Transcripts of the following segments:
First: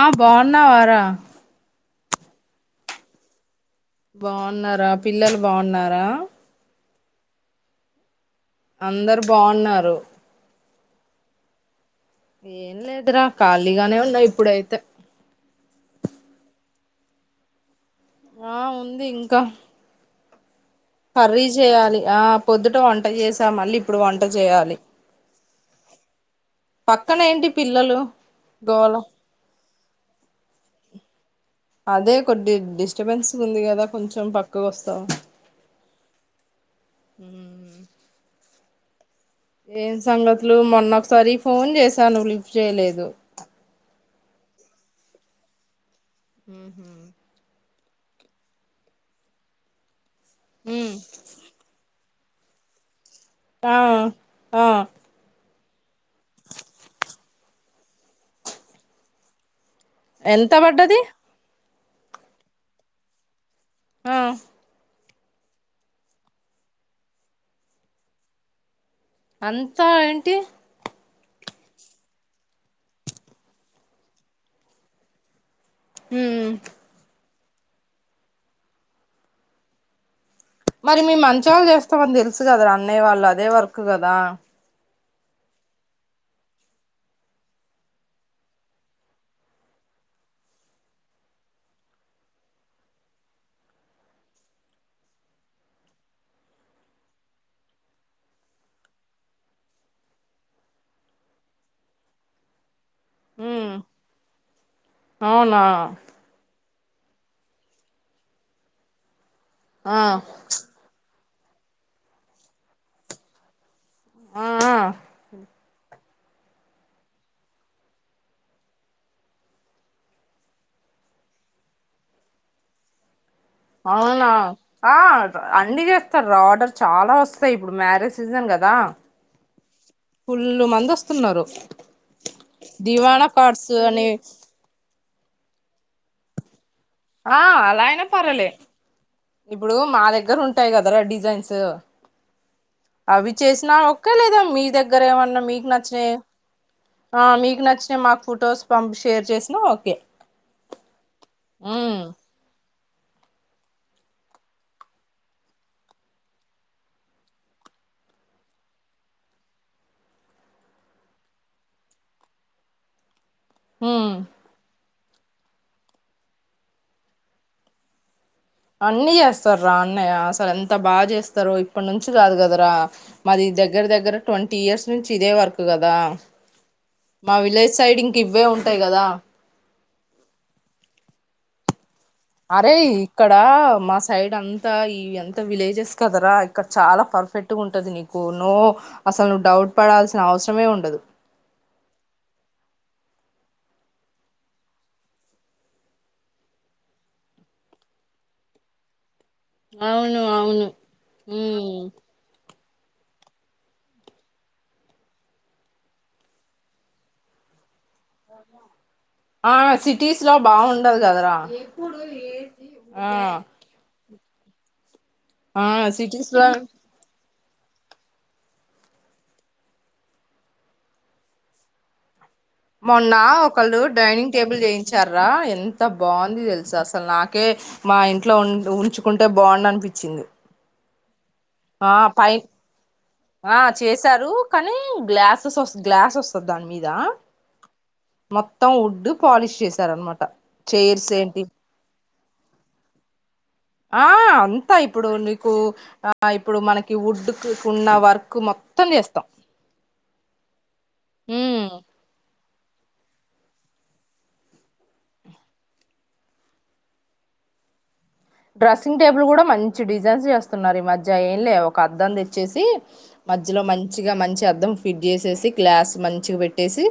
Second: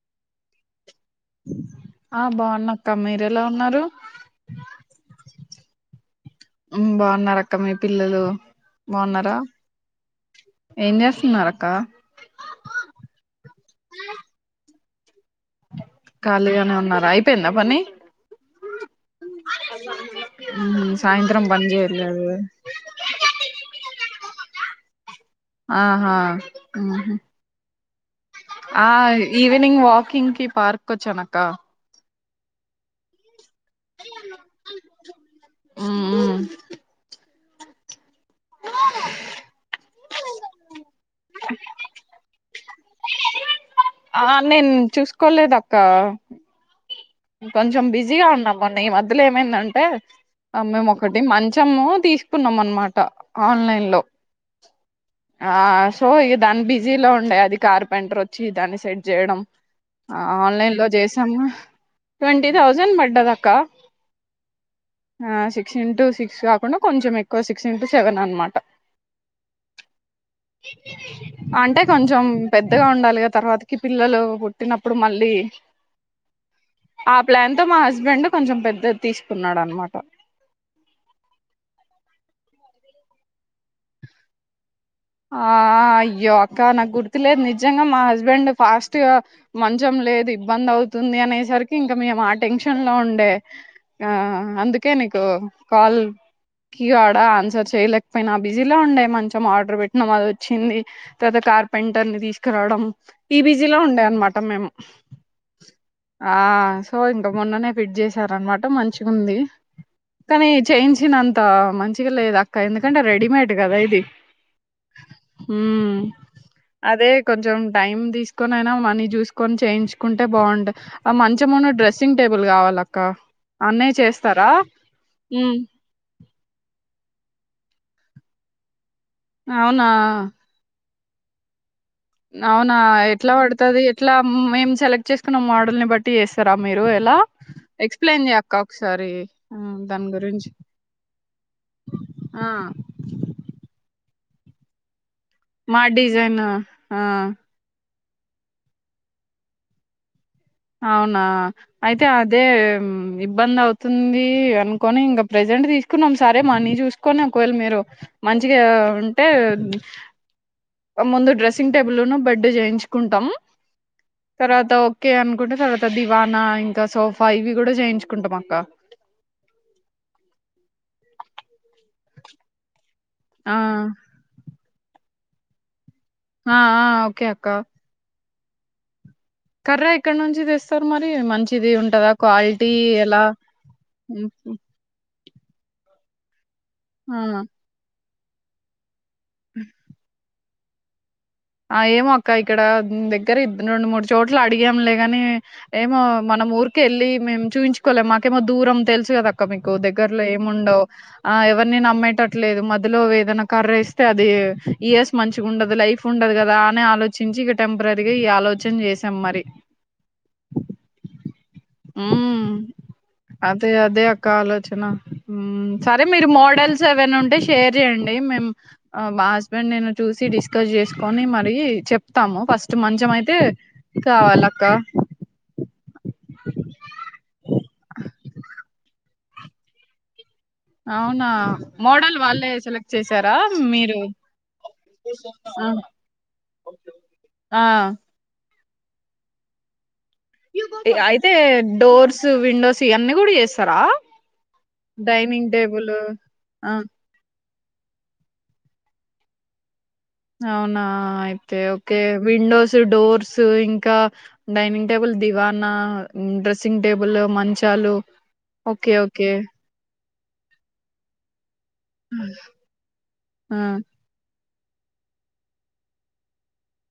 ఆ బాగున్నా వారా ఆ బాగున్నాక్క మీరు ఎలా ఉన్నారు బాగున్నారా పిల్లలు బాగున్నారా హమ్ బాగున్నారు అక్క మీ పిల్లలు అందరు బాగున్నారా బావున్నారు ఏం చేస్తున్నారు అక్క ఏం లేదురా ఖాళీగానే ఉన్నా ఇప్పుడైతే ఖాళీగానే ఉన్నారా అయిపోయిందా పని ఆ అవున్ ఉంది ఇంకా ఉహు, కర్రీ సాయంత్రం పని చేయాలి ఆ చేయలేదు పొద్దుట వంట చేసా మళ్ళీ ఇప్పుడు వంట చేయాలి ఆహా హ్మ్మ్ పక్కన ఏంటి పిల్లలు ఆ గోళ ఈవే నంగ్ వాకింగ్కి పార్క్ వచ్చానక్క అదే కొద్ది డిస్టర్బెన్స్ ఉంది కదా కొంచెం పక్కకు వస్తాం ఉమ్ ఉ [unintelligible] ఏం సంగతులు మొన్న సరీ ఫోన్ చేశాను లిఫ్ట్ చేయలేదు ఆ నేను చూసుకోలేదు అక్కా హ్మ్ కొంచెం బిజీగా ఉన్నాం మొన్న ఈ మధ్యలో ఏమైందంటే మేము మ్మ్. ఒకటి మంచము తీసు కున్నాం అన్నమాట. ఆ ఆన్లైన్ లో ఆ ఆ సో ఇ దాన్ని బిజీలో ఉండేయి అది కార్పెంటర్ వచ్చి దాన్ని సెట్ చేయడం ఆ ఎంత ఆన్లైన్ లో పడ్డది చేసాము. ట్వంటీ థౌజండ్ పడ్డద అక్క ఆ ఆ సిక్స్ ఇంటూ సిక్స్ కాకుండా కొంచెం ఎక్కువ సిక్స్ ఇంటూ సెవెన్ అన్నమాట అంతా ఏంటి అంటే కొంచెం పెద్దగా ఉండాలిగా తర్వాతకి పిల్లలు పుట్టినప్పుడు మళ్ళీ హ్మ్ ఆ ప్లాన్ తో మా హస్బెండ్ కొంచెం పెద్దది తీసుకున్నాడు అనమాట చ్చు కదా అన్నయ్య వాళ్ళు అదే వర్క్ గదా ఆ అయ్యో అక్క నాకు గుర్తు లేదు నిజంగా మా హస్బెండ్ ఫాస్ట్గా మంచం లేదు ఇబ్బంది అవుతుంది అనేసరికి ఇంకా మేము ఆ టెన్షన్ లో ఉండే ఆ అందుకే నీకు కాల్ కి కూడ ఆన్సర్ చేయలేకపోయినా బిజీలో ఉండే మంచం ఆర్డర్ పెట్ నమోదు వచ్చింది తర్వాత కార్పెంటర్ ని తీసుకురావడం ఉమ్ ఈబీజీలో ఉండే అన్నమాట తం మేము అవునా ఆ సో ఇంక మొన్ననే ఫిట్ చేశారన్నమాట మంచిగ ఉంది ఆ కానీ చేయించిన అం ఇంత మంచిగా లేదు అక్క ఎందుకంటే రెడీమేడ్ కదా ఇది ఆ ఆ హ్మ్ అదే కొంచెం టైం తీసుకొని అయినా మనీ చూసుకొని చేయించుకుంటే బావుంట ఆ మంచము ను డ్రెస్సింగ్ టేబుల్ కావాల అక్క ఆ అన్నీ చేస్తారు రా ఆర్డర్ చాలా వస్త అంతే ఇప్పుడు మ్యారేజ్ సీజన్ కదా అవునా స్తున్నారు అవునా ఎట్లా పడుతది ఎట్లా మేము సెలెక్ట్ చేసుకున్నాం మోడల్ని బట్టి టీ చేస్తారా మీరు ఎలా ఆ అలా అయినా ఎక్స్ప్లెయిన్ చెయ్ పర్లే అక్క ఒకసారి ఆ ఇప్పుడు మా దాని దగ్గర గురించి ఉంటాయి కదరా డిజైన్స్ ఆ అవి చేసినా లేదా మీ దగ్గర ఏమన్నా మీకు మా నచ్చినయి డిజైన్ ఆ ఆ మీకు నచ్చ తే మాకు ఫొటోస్ పంప్ షేర్ చేసిన ఓకే అవునా ఉమ్ అయితే అదే ఉమ్ ఇబ్బంది అవుతుంది అనుకొని ఇంకా ప్రజెంట్ తీసుకున్నాం సరే మనీ చూసుకొని ఒకవళ మీరు మంచిగా ఉంటే ముందు డ్రెస్సింగ్ టేబుల్ ను బెడ్డు చేయించుకుంటాము ఉమ్ తర్వాత ఓకే అనుకుంటే తర్వాత దివానా ఇంకా సోఫా ఇవి కూడా చేయించు అన్ని చేస్తారు రా అన్నయ్య అసలు ఎంత బాగా చేస్త ఇస్తారు ఇప్పటి నుంచి కాదు కదరా మాది ఆ దగ్గర దగ్గర ట్వంటీ ఇయర్స్ నుంచి ఇదే వరకు కదా ఆ ఆ ఓకే మా అక్క విలేజ్ సైడింగ్ ఇవ్వే ఉంటాయి కదా కర్ర ఇక్కడ నుంచి తెస్తారు మరి మంచిది ఉంటదా క్వాలిటీ అరే ఎలా ఇక్కడ మా సైడ్ హ్మ్. అంతా ఈ ఎంత విలేజెస్ కదరా ఇక్క చాల ఆ పర్ఫెక్ట్ గా ఉంటుది నీకు కొను అసల నవ్వు డౌట్ పడాల్సిన అవసరం సమయము ఉండదు ఆ ఏమో అక్క ఇక్కడ దగ్గర రెండు మూడు చోట్లు అడిగాంలేగాని ఏమో మనం ఊరికి వెళ్ళి మేము చూయించుకోలేం మాకేమో దూరం తెలుసు కదా అక్క మీకు అవును దగ్గరలో ఏమి అవును ఉండవు ఆ ఉమ్ ఎవరిని నమ్మేటట్లేదు మ్య అందులో వేదనా కర్ర వేస్తే అది ఇయర్స్ మంచి ఉండదు లైఫ్ ఉండదు కదా అని ఆలోచించి ఇక టెం ఆ సిటీస్ లో బాగుండదు కదరా ఉమ్ ఆ అదే అదే అక్క ఆలోచన ఆ సరే మీరు సిటీస్ లో మోడల్స్ ఎవైనా ఉంటే షేర్ చేయండి మేము మా హస్బెండ్ నేను చూసి డిస్కస్ చేసుకొని మరి చెప్ మొన్న ఒకళ్ళు డైనింగ్ టేబుల్ కావాలక్క చేయించార రా ఎంత బాగు తెలుసా అసల్ నాకే మా ఇంట్లో ఉన్ ఉంచు కుంటే బాగుండనిపించింది అవున్ ఆ పై చేసారా ఆ మీరు చేశారు కానీ గ్లాసెస్ వ గ్లాస్ వస్తది దాని మీద ఆ ఆ మొత్ త్తం వుడ్ పాలిష్ చేశారనమాట్ అయితే డోర్స్ విండోస్ ఇవన్నీ కూడా చేస్ ఆ అంతా ఇప్పుడు నీకు టేబుల్ ఆ ఇప్పుడు ఆ మనకి ఉడ్డు కున్న వర్క్ మొత్తం చేస్తాం అవునా అయితే ఉమ్ ఓకే విండోస్ డోర్స్ ఇంకా డైనింగ్ టేబుల్ దివానా డ్రెస్సింగ్ టేబుల్ మంచాలు ఓకే. Dressing table okay. కూడా మంచి డి జైన్స్ చేస్తున్నారు ఈ మధ్య ఏం లే ఒక అద్దం తెచ్చేసి ఆ! మధ్యలో మంచిగా మంచ్ అద్దం ఫిట్ చేసేసి గ్లాస్ మంచిగా పెట్టేసి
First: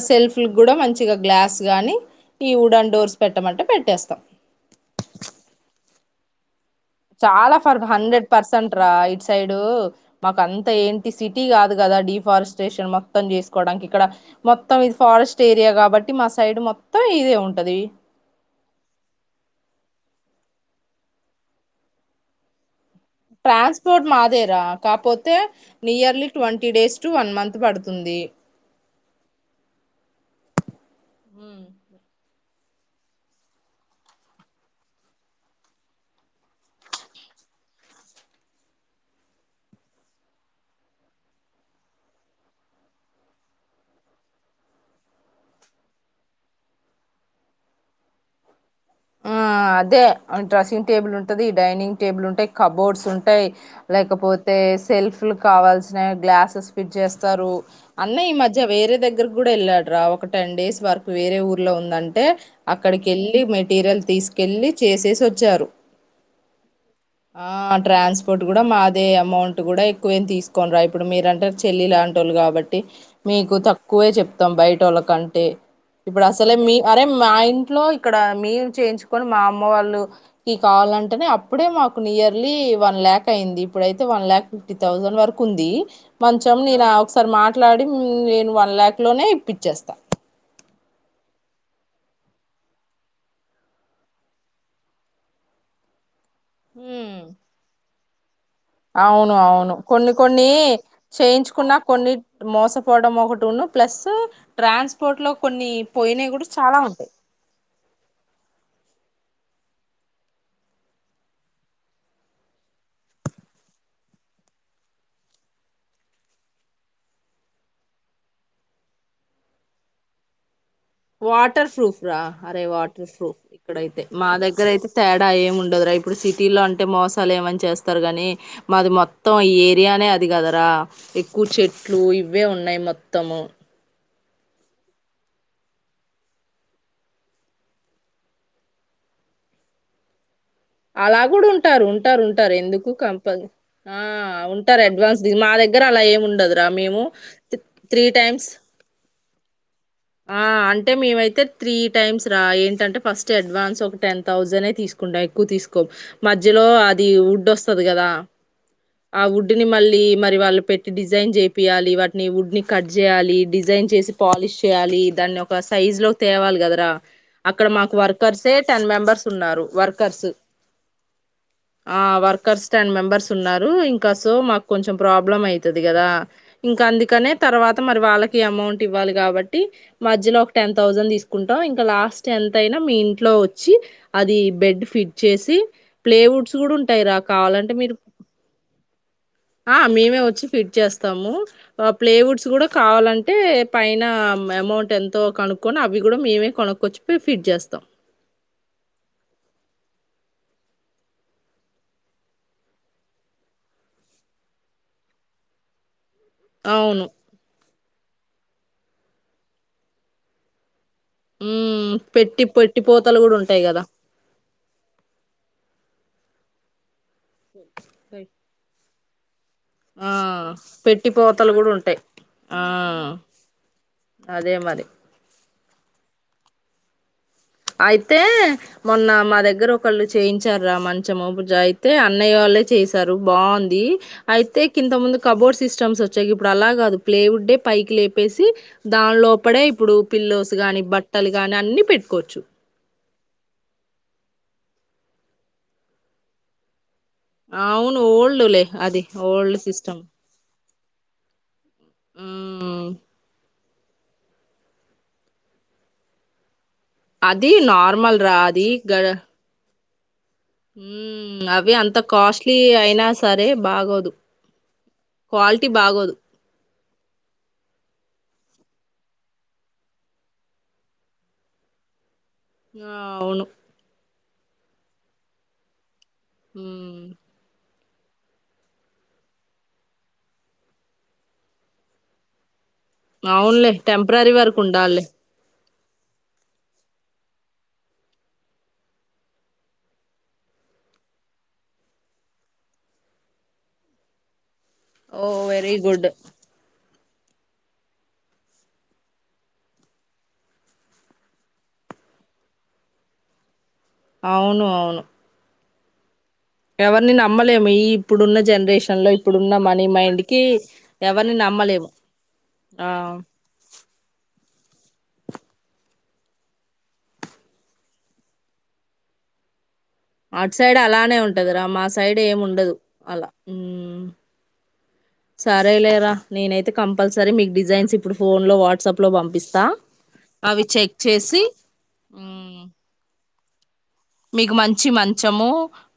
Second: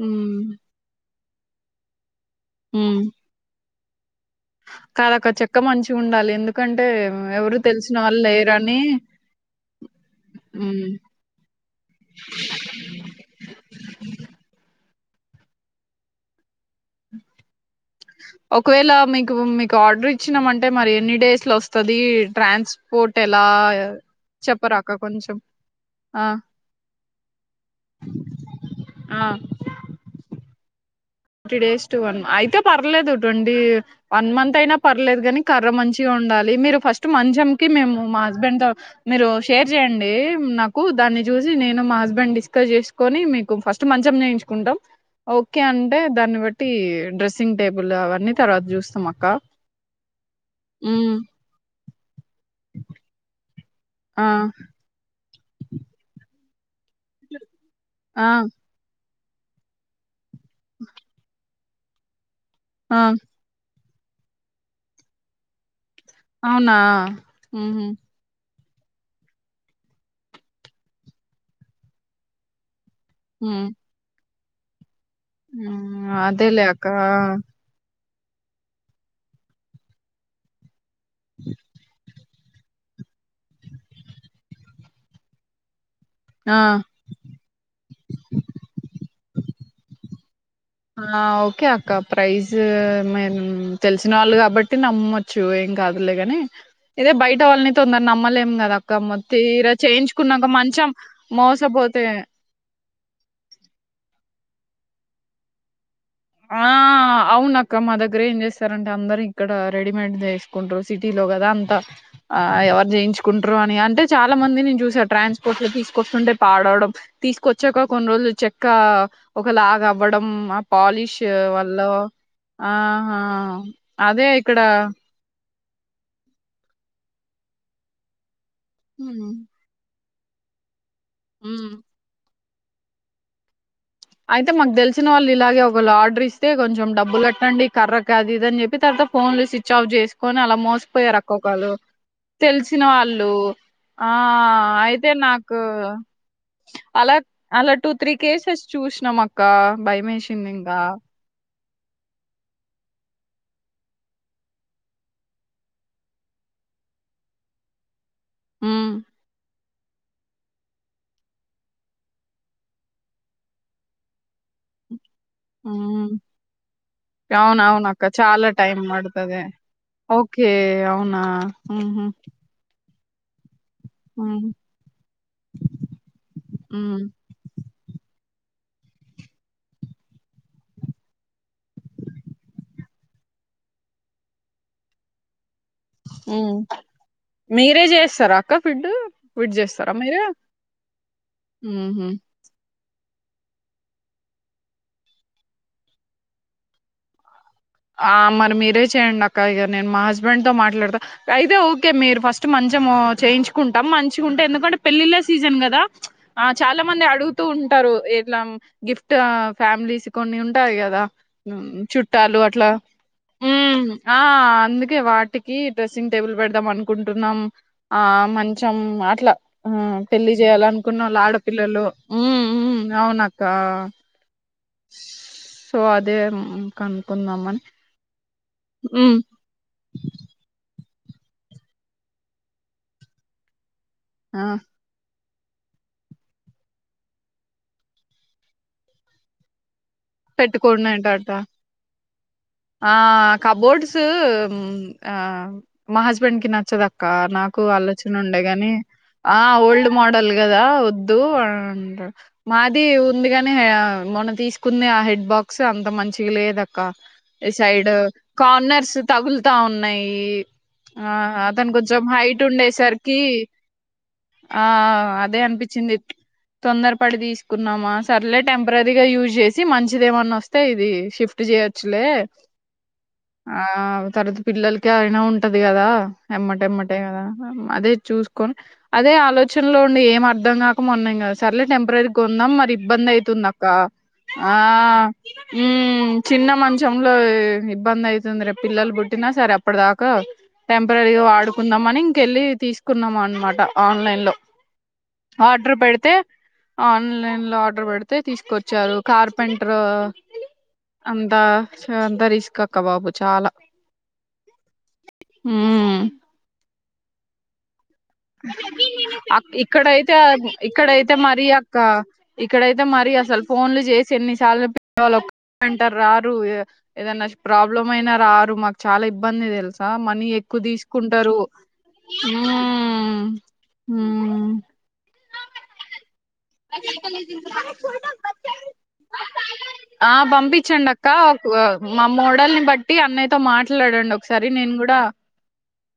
హ్మ్. సెల్ఫ్క్ కూడా మంచిగా గ్లాస్ గాని ఈ ఉడాన్ డోర్స్ పెట్టమంటే పెట్ ట్టేస్తాం కాద ఒక చెక్క మంచిగా ఉండాలి ఎందుక్ చాలా ఫర్ హండ్రెడ్ పర్సెంట్ రా ఇయిట్ సైడూ మాకు అంత హ్మ్. ఏంటి సిటీ కాదు కదా డిఫారెస్టేషన్ మొత్తం చేసుకోవడానికి ఇక్కడ మొత్తం ఇ ఫారెస్ట్ ఏరియా కాబట్టి మా సైడ్ మొత్తం ఇదే ఉంటది ఒకవేళ మీకు మీకు ఆర్డర్ ఇచ్చినామంటే మరి ఎన్ని డేస్ లో వస్తది ట్రాన్స్ ట్రాన్స్పోర్ట్ మాదేరా కాపోతే కొంచెం? ఆ! Nearly twenty days to one month పడుతుంది ఫిఫ్టీ డేస్ టు వన్ అయ్ తే పర్లేదుడొండీ వన్ మంత్ అయినా పర్లేదు కానీ కర్ర మంచిగా ఉండాలి మీరు ఫస్ట్ మంచంకి మేము మా హస్బెండ్ తో మీరు షేర్ చేయండి నాకు దాన్ని చూసి నేను మా హస్బెండ్ డిస్కస్ చేసుకొని మీకు ఫస్ట్ మంచం చేేయించుకుంటాం ఓకే అ టే దాన్ని బట్టి డ్రెస్సింగ్ టేబుల్ అవన్నీ తర్వాత చూస్ ఆ అదే డ్రెస్సింగ్ ఉమ్ టేబుల్ ఉంటది డైనింగ్ టేబుల్ ఉంటాయి కబోర్డ్స్ ఉంటాయి ఆ లేకపోతే సెల్ఫ్ లు కావాల్సినవి గ్లాసెస్ ఫిట్ చేస్తారు అన్న ఆ ఈ మధ్య వేరే దగ్గర్ కూడా వెళ్ళాడు రా ఒకట్ టెన్ డేస్ వరక్ వేరే ఊర్ లో ఉందంటే ఆ అక్కడికి వెళ్ళి మెట్ మెటీరియల్ తీసుకెళ్లి చేసేసి వచ్చారు అవునా హ ఆ ట్రాన్స్పోర్ట్ కూడా మాదే అమౌంట్ కూడా ఎక్కువే తీసుకోని రా ఇప్పుడు మీరంటే చెల్లి లాంటి వాళు కాబట్టి మీకు ఉమ్ తక్కువే చెప్ తం బయట లక్ కంటే ఉమ్, ఇప్పుడు అసలే అదేలే మీ అక్క అరే మా ఇంట్లో ఇక్కడ మేము చేయించుకొని మా అమ్మ వాళ్ళు ఈ కావాలంటే అప్పుడే మాకు నియర్ లీ వన్ లాక్ అయింది ఇప్పుడైతే వన్ లాక్ ఫిఫ్టీ థౌజండ్ వరకు ఉంది మంచం ఆ నేను ఒకసారి మాట్లాడి నేను వన్ ల్యాక్ లోనే ఇప్పించేస్తా ఓకే అక్క ప్రైస్ మేము తెలిసిన వాళ్ళు కాబట్టి నమ్మచ్చు ఏం కాదులే కాని ఇదే బయట వాళ్ళని తొండ నమ్లే అవును అవును కొన్ని కొన్ని మంచం చేయించుకున్నా మోసపోతే కొన్ని మోసం పోవడం ఒకటి ఉన్న ప్లస్ ట్రాన్స్పోర్ట్ లో కొన్ని పోయినవి కూడా ఆ చాలా ఉంటాయి అవున అక్క మా దగ్గర ఏం చేస్తారంటే అందరి ఇక్కడ రెడీమేడ్ చేసుకుంటారు సిటీలో కదా అంత ఆ ఎవరు చేయించుకుంట్రారు అని అంటే చాలా మంది నేను చూసా ట్రాన్స్పోర్ట్ లో తీసుకొస్తుంటే పాడవడం తీసుకొచ్చాక కొన్ని రోజులు చెక్క ఒక లాగ అవ్వడం ఆ పాలిష్ వాటర్ వల్ల ప్రూఫ్ రా అరే వాటర్ ఆహా ప్రూఫ్ ఇక్కడైతే మా అదే ఇక్కడ దగ్గర అయితే తేడా ఏముండ రా ఇప్పుడు సిటీలో అంటే మోసాలు ఏమని చేస్తారు గాని మాది మొత్తం హ్మ్ ఈ ఏరియానేది ది కదరా ఎక్కువ హ్మ్ చెట్లు ఇవి ఇవే ఉన్నాయి మొత్తము అయితే మాకు తెలిసిన వాళ్ళు ఇలాగే ఒకళ ఆర్డర్ ఇస్తే కొంచెం డబ్బులు కట్టండి కర్ర కాదు ఇద అని చెప్పి తర్వాత ఫోన్లు స్విచ్ ఆఫ్ చేసుకు అలా కూడా ఉంటారు ఉంటారు ఉంటారు తెలిసిన ఎందుకు వాళ్ళు కంపల్ ఆ ఉంటారు అయితే అడ్వాన్స్ మా నాకు దగ్గర అలా ఏమి ఉండదురా మేము త్రీ త్రీ టైమ్స్ కృష్ణమక్క ఆ అంటే మేమైతే త్రీ టైమ్స్ రా ఏంటంటే ఫస్ట్ అడ్వాన్స్ ఒక టెన్ థౌజండే తీసుకుంటాం ఎక్కువ తీసుకొం మధ్యలో అది వుడ్ వస్తది కదా హ్మ్ అవు వుడ్ ని మళ్ళీ మరి వాళ్ళు పెట్టి డిజైన్ చేపియాలి వాటిని వుడ్ ని కట్ చేయాలి డిజైన్ చేసి పాలిష్ పూయాలిన్ దాన్ని ఒక హ్మ్ సైజులోకి తేవాలి కదరా అక్కడ మాకు అవునవునక్క వర్కర్స్ చాలా టైం టెన్ మెంబర్స్ పడుతది ఉన్నారు వర్కర్స్ ఓకే అవునా ఆ ఊహూ వర్కర్స్ టెన్ మెంబర్స్ ర్స్ ఉన్నా రు ఇంకా సో హ్మ్ మాకు కొంచెం ప్రాబ్లం అయితది కదా ఇంకా హ్మ్ అందుకనే తర్వాత మరి వాళ్ళకి అమౌంట్ ఇవ్వాలి కాబ ట్టి మధ్యలో ఒక టెన్ తౌస్సండ్ తీసుకుంటాం, ఇంకా లాస్ట్ ఎంత అయినా మీ ఇంట్లో వచ్చి అది బెడ్ ఫిట్ చేసి ప్లేవుడ్స్ హ్మ్ కూడా ఉంటాయి రా కావాలంటే మీరే మీరు చేస్తారా అక్క ఫిడ్ ఫిడ్ ఆ చేస్తారా మేమే మీరే వచ్చి ఫిట్ చేస్తాము, ఊహూ ప్లేవుడ్స్ కూడా కావాలం అంటే పైన అమౌంట్ ఎంతో కనుక్కొని అవి కూడా మేమే కొనక్కొచ్చియి ఫిట్ చేస్ ఆ మరి మీరే చేయండి అక్క ఇగ నేను మ హజ్ స్బెండ్ తో మాట్లాడతా అయితే ఓకే మీరు ఫస్ట్ మంచం చేయించుకుంటాం మంచిగా ఉంటే ఎందుకంటే పెళ్ళిళ్ళ సీజన్ కదా ఆ చాలా మంది అవును అడుగుతూ ఉంటరు. ఎట్లా గిఫ్ట్ ఫ్యామిలీస్ కొన్ని ఉంటాయి కదా ఉ పెట్టి పె హ్ ఆ అందుకే వాటికి డ్రెసింగ్ టేబుల్ పెడదామను కుంటున్నాం, ఆ మంచం ఇట్లా ఆ పెళ్లి చేయాలనుకున్న వాళ్ళు పెట్టిపోతలు కూడా ఆడపిల్లలు ఉంటాయి ఉ ఆ ఉ అవునక్కా అదే మరి సో అదే కను అయితే మొన్న ఉమ్ మా దగ్గర ఒకళ్ళు చేయించారు రా మ చ్చము పూజ అయితే అన్నయ్య వాళ్ళే చేశారు బావుంది. ఆ అయితే కింత ముందు కబోర్డ్ సిస్టమ్స్ వచ్చాయి ఇప్పుడు అలా కాదు ప్లే ఉడ్డే పైకి లేపేసి దాని లోపడే ఇప్పుడు పిల్లోస్ కాని, పెట్టుకునేటట బట్టలు కాని అన్ని పెట్టుకోవచ్చు. ఆ కబోర్డ్స్ ఆ మా హస్బెండ్ కి నచ్చదు అక్క నాకు అవును ఆలోచన ఉండే ఓల్డ్లే గాని అది ఆ ఓల్డ్ సిస్టమ్ మోడల్ కదా వద్దు అ మాది ఉమ్ ఉంది కాని మనం తీసుకు కుంది ఆ హెడ్ బాక్స్ అంత మంచిగా లేదు అ క్కా ఈ అది సైడ్ నార్మల్ రా కార్నర్స్ తగులుతా ఉన్నాయి. ఈ ఉ అవి అంత కాస్ట్లీఅయినా ఉండేసరికి సరే బాగోదు, ఆ అదే క్వాలిటీ అనిపించింది బాగోదు. తొందరపడి తీసుకున్నామా సర్లే టెంపరీగా యూజ్ చేసి మంచిదేమన్నా వస్తే ఇది షిఫ్ట్ చేయొచ్చులే ఆ అవును. ఆ! తర్వాత పిల్లలకి అయినా ఉంటది కదా. ఎమ్మట ఎమ్మటే మ్మ్ అదా అది చూసుకోని అదే ఆలోచనలో ఉండి ఏం అర్థం కాక మొన్న ఇంగ సార్లేే టెంపరరీ గా కొందాం మరి ఇబ్బంది అయితుంది అక్క రరి వర్కు ఉండాళ్లే ఉ చిన్న మంచంలో ఇబ్బంది అయితుంది రేపు పిల్లలు పుట్టినా సరే అప్పటిదాకా టెంపర్రరీగా వాడుకుందాం అని ఇంకెళ్ళి తీసుకున్నాం అన్నమాట ఆన్లైన్ లో ఓ వెరీ ఆర్డర్ గుడ్ పెడితే ఆన్లైన్ లో ఆర్డర్ పెడితే తీసుకొచ్చారు కార్పెంటర్ అంతా అంత రిస్క్ అక్క బాబు చాలా అవును అవును హ్మ్మ్ ఎవరిని నమ్మలేము ఈ ఇప్పుడున్న జనరేషన్ లో ఇప్పుడున్న మనీ ఇక్కడైతే మైండ్ కి ఇక్కడైతే ఎవరిని మరి అక్క నమ్మలేము ఇక్కడైతే ఆ మరి అసలు ఫోన్లు చేసి ఎన్నిసార్లు వాళ్ళు ఒ వింటారు రారు ఏదనా ప్రాబ్లమ్ అయినా రారు మాకు చాలా ఇబ్బంది తెలుసు మనీ అటు ఎక్కువ సైడ్ అలానే తీసుకుంటరు ఉంటదిరా మా సైడ్ ఏమి ఉండదు అలా ఉ సరేలేరా ని లో వాట్సాప్ లో పంపిస్తా ఆ అవి పంపించండి చెక్ అక్క చేసి ఒక మా మోడల్ని మ్మ్ బట్టి అన్నయి తో మాట్ మీకు మంచి మంచము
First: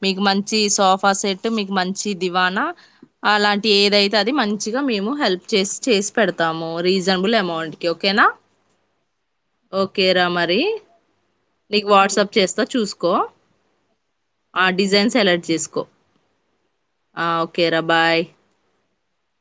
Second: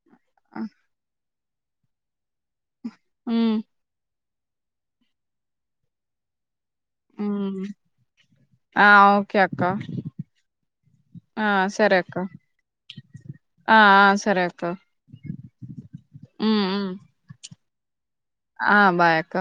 మీకు మంచి సోఫా సెట్ అ మీకు మంచి దివానా మ్మ్ అలాంటి ఏదైతే అది మంచిగా మేము హెల్ప్ చేసి చేసి పెడతాము రీసనబుల్ మ్మ్ అమౌంట్ కీ ఒకే నా ఆ ఓకే అక్క ఓకే ర మరి ఆ నీకు సరే అక్క వాట్సప్ చేస్తా చూసుకో ఆ ఆ సరే అక్క ఆ డిజైన్ సెలక్ట్ చేసుకో మ్మ్ మ్మ్ ఆ ఓకే కెర బాయ్ ఆ బాయ్ అక్క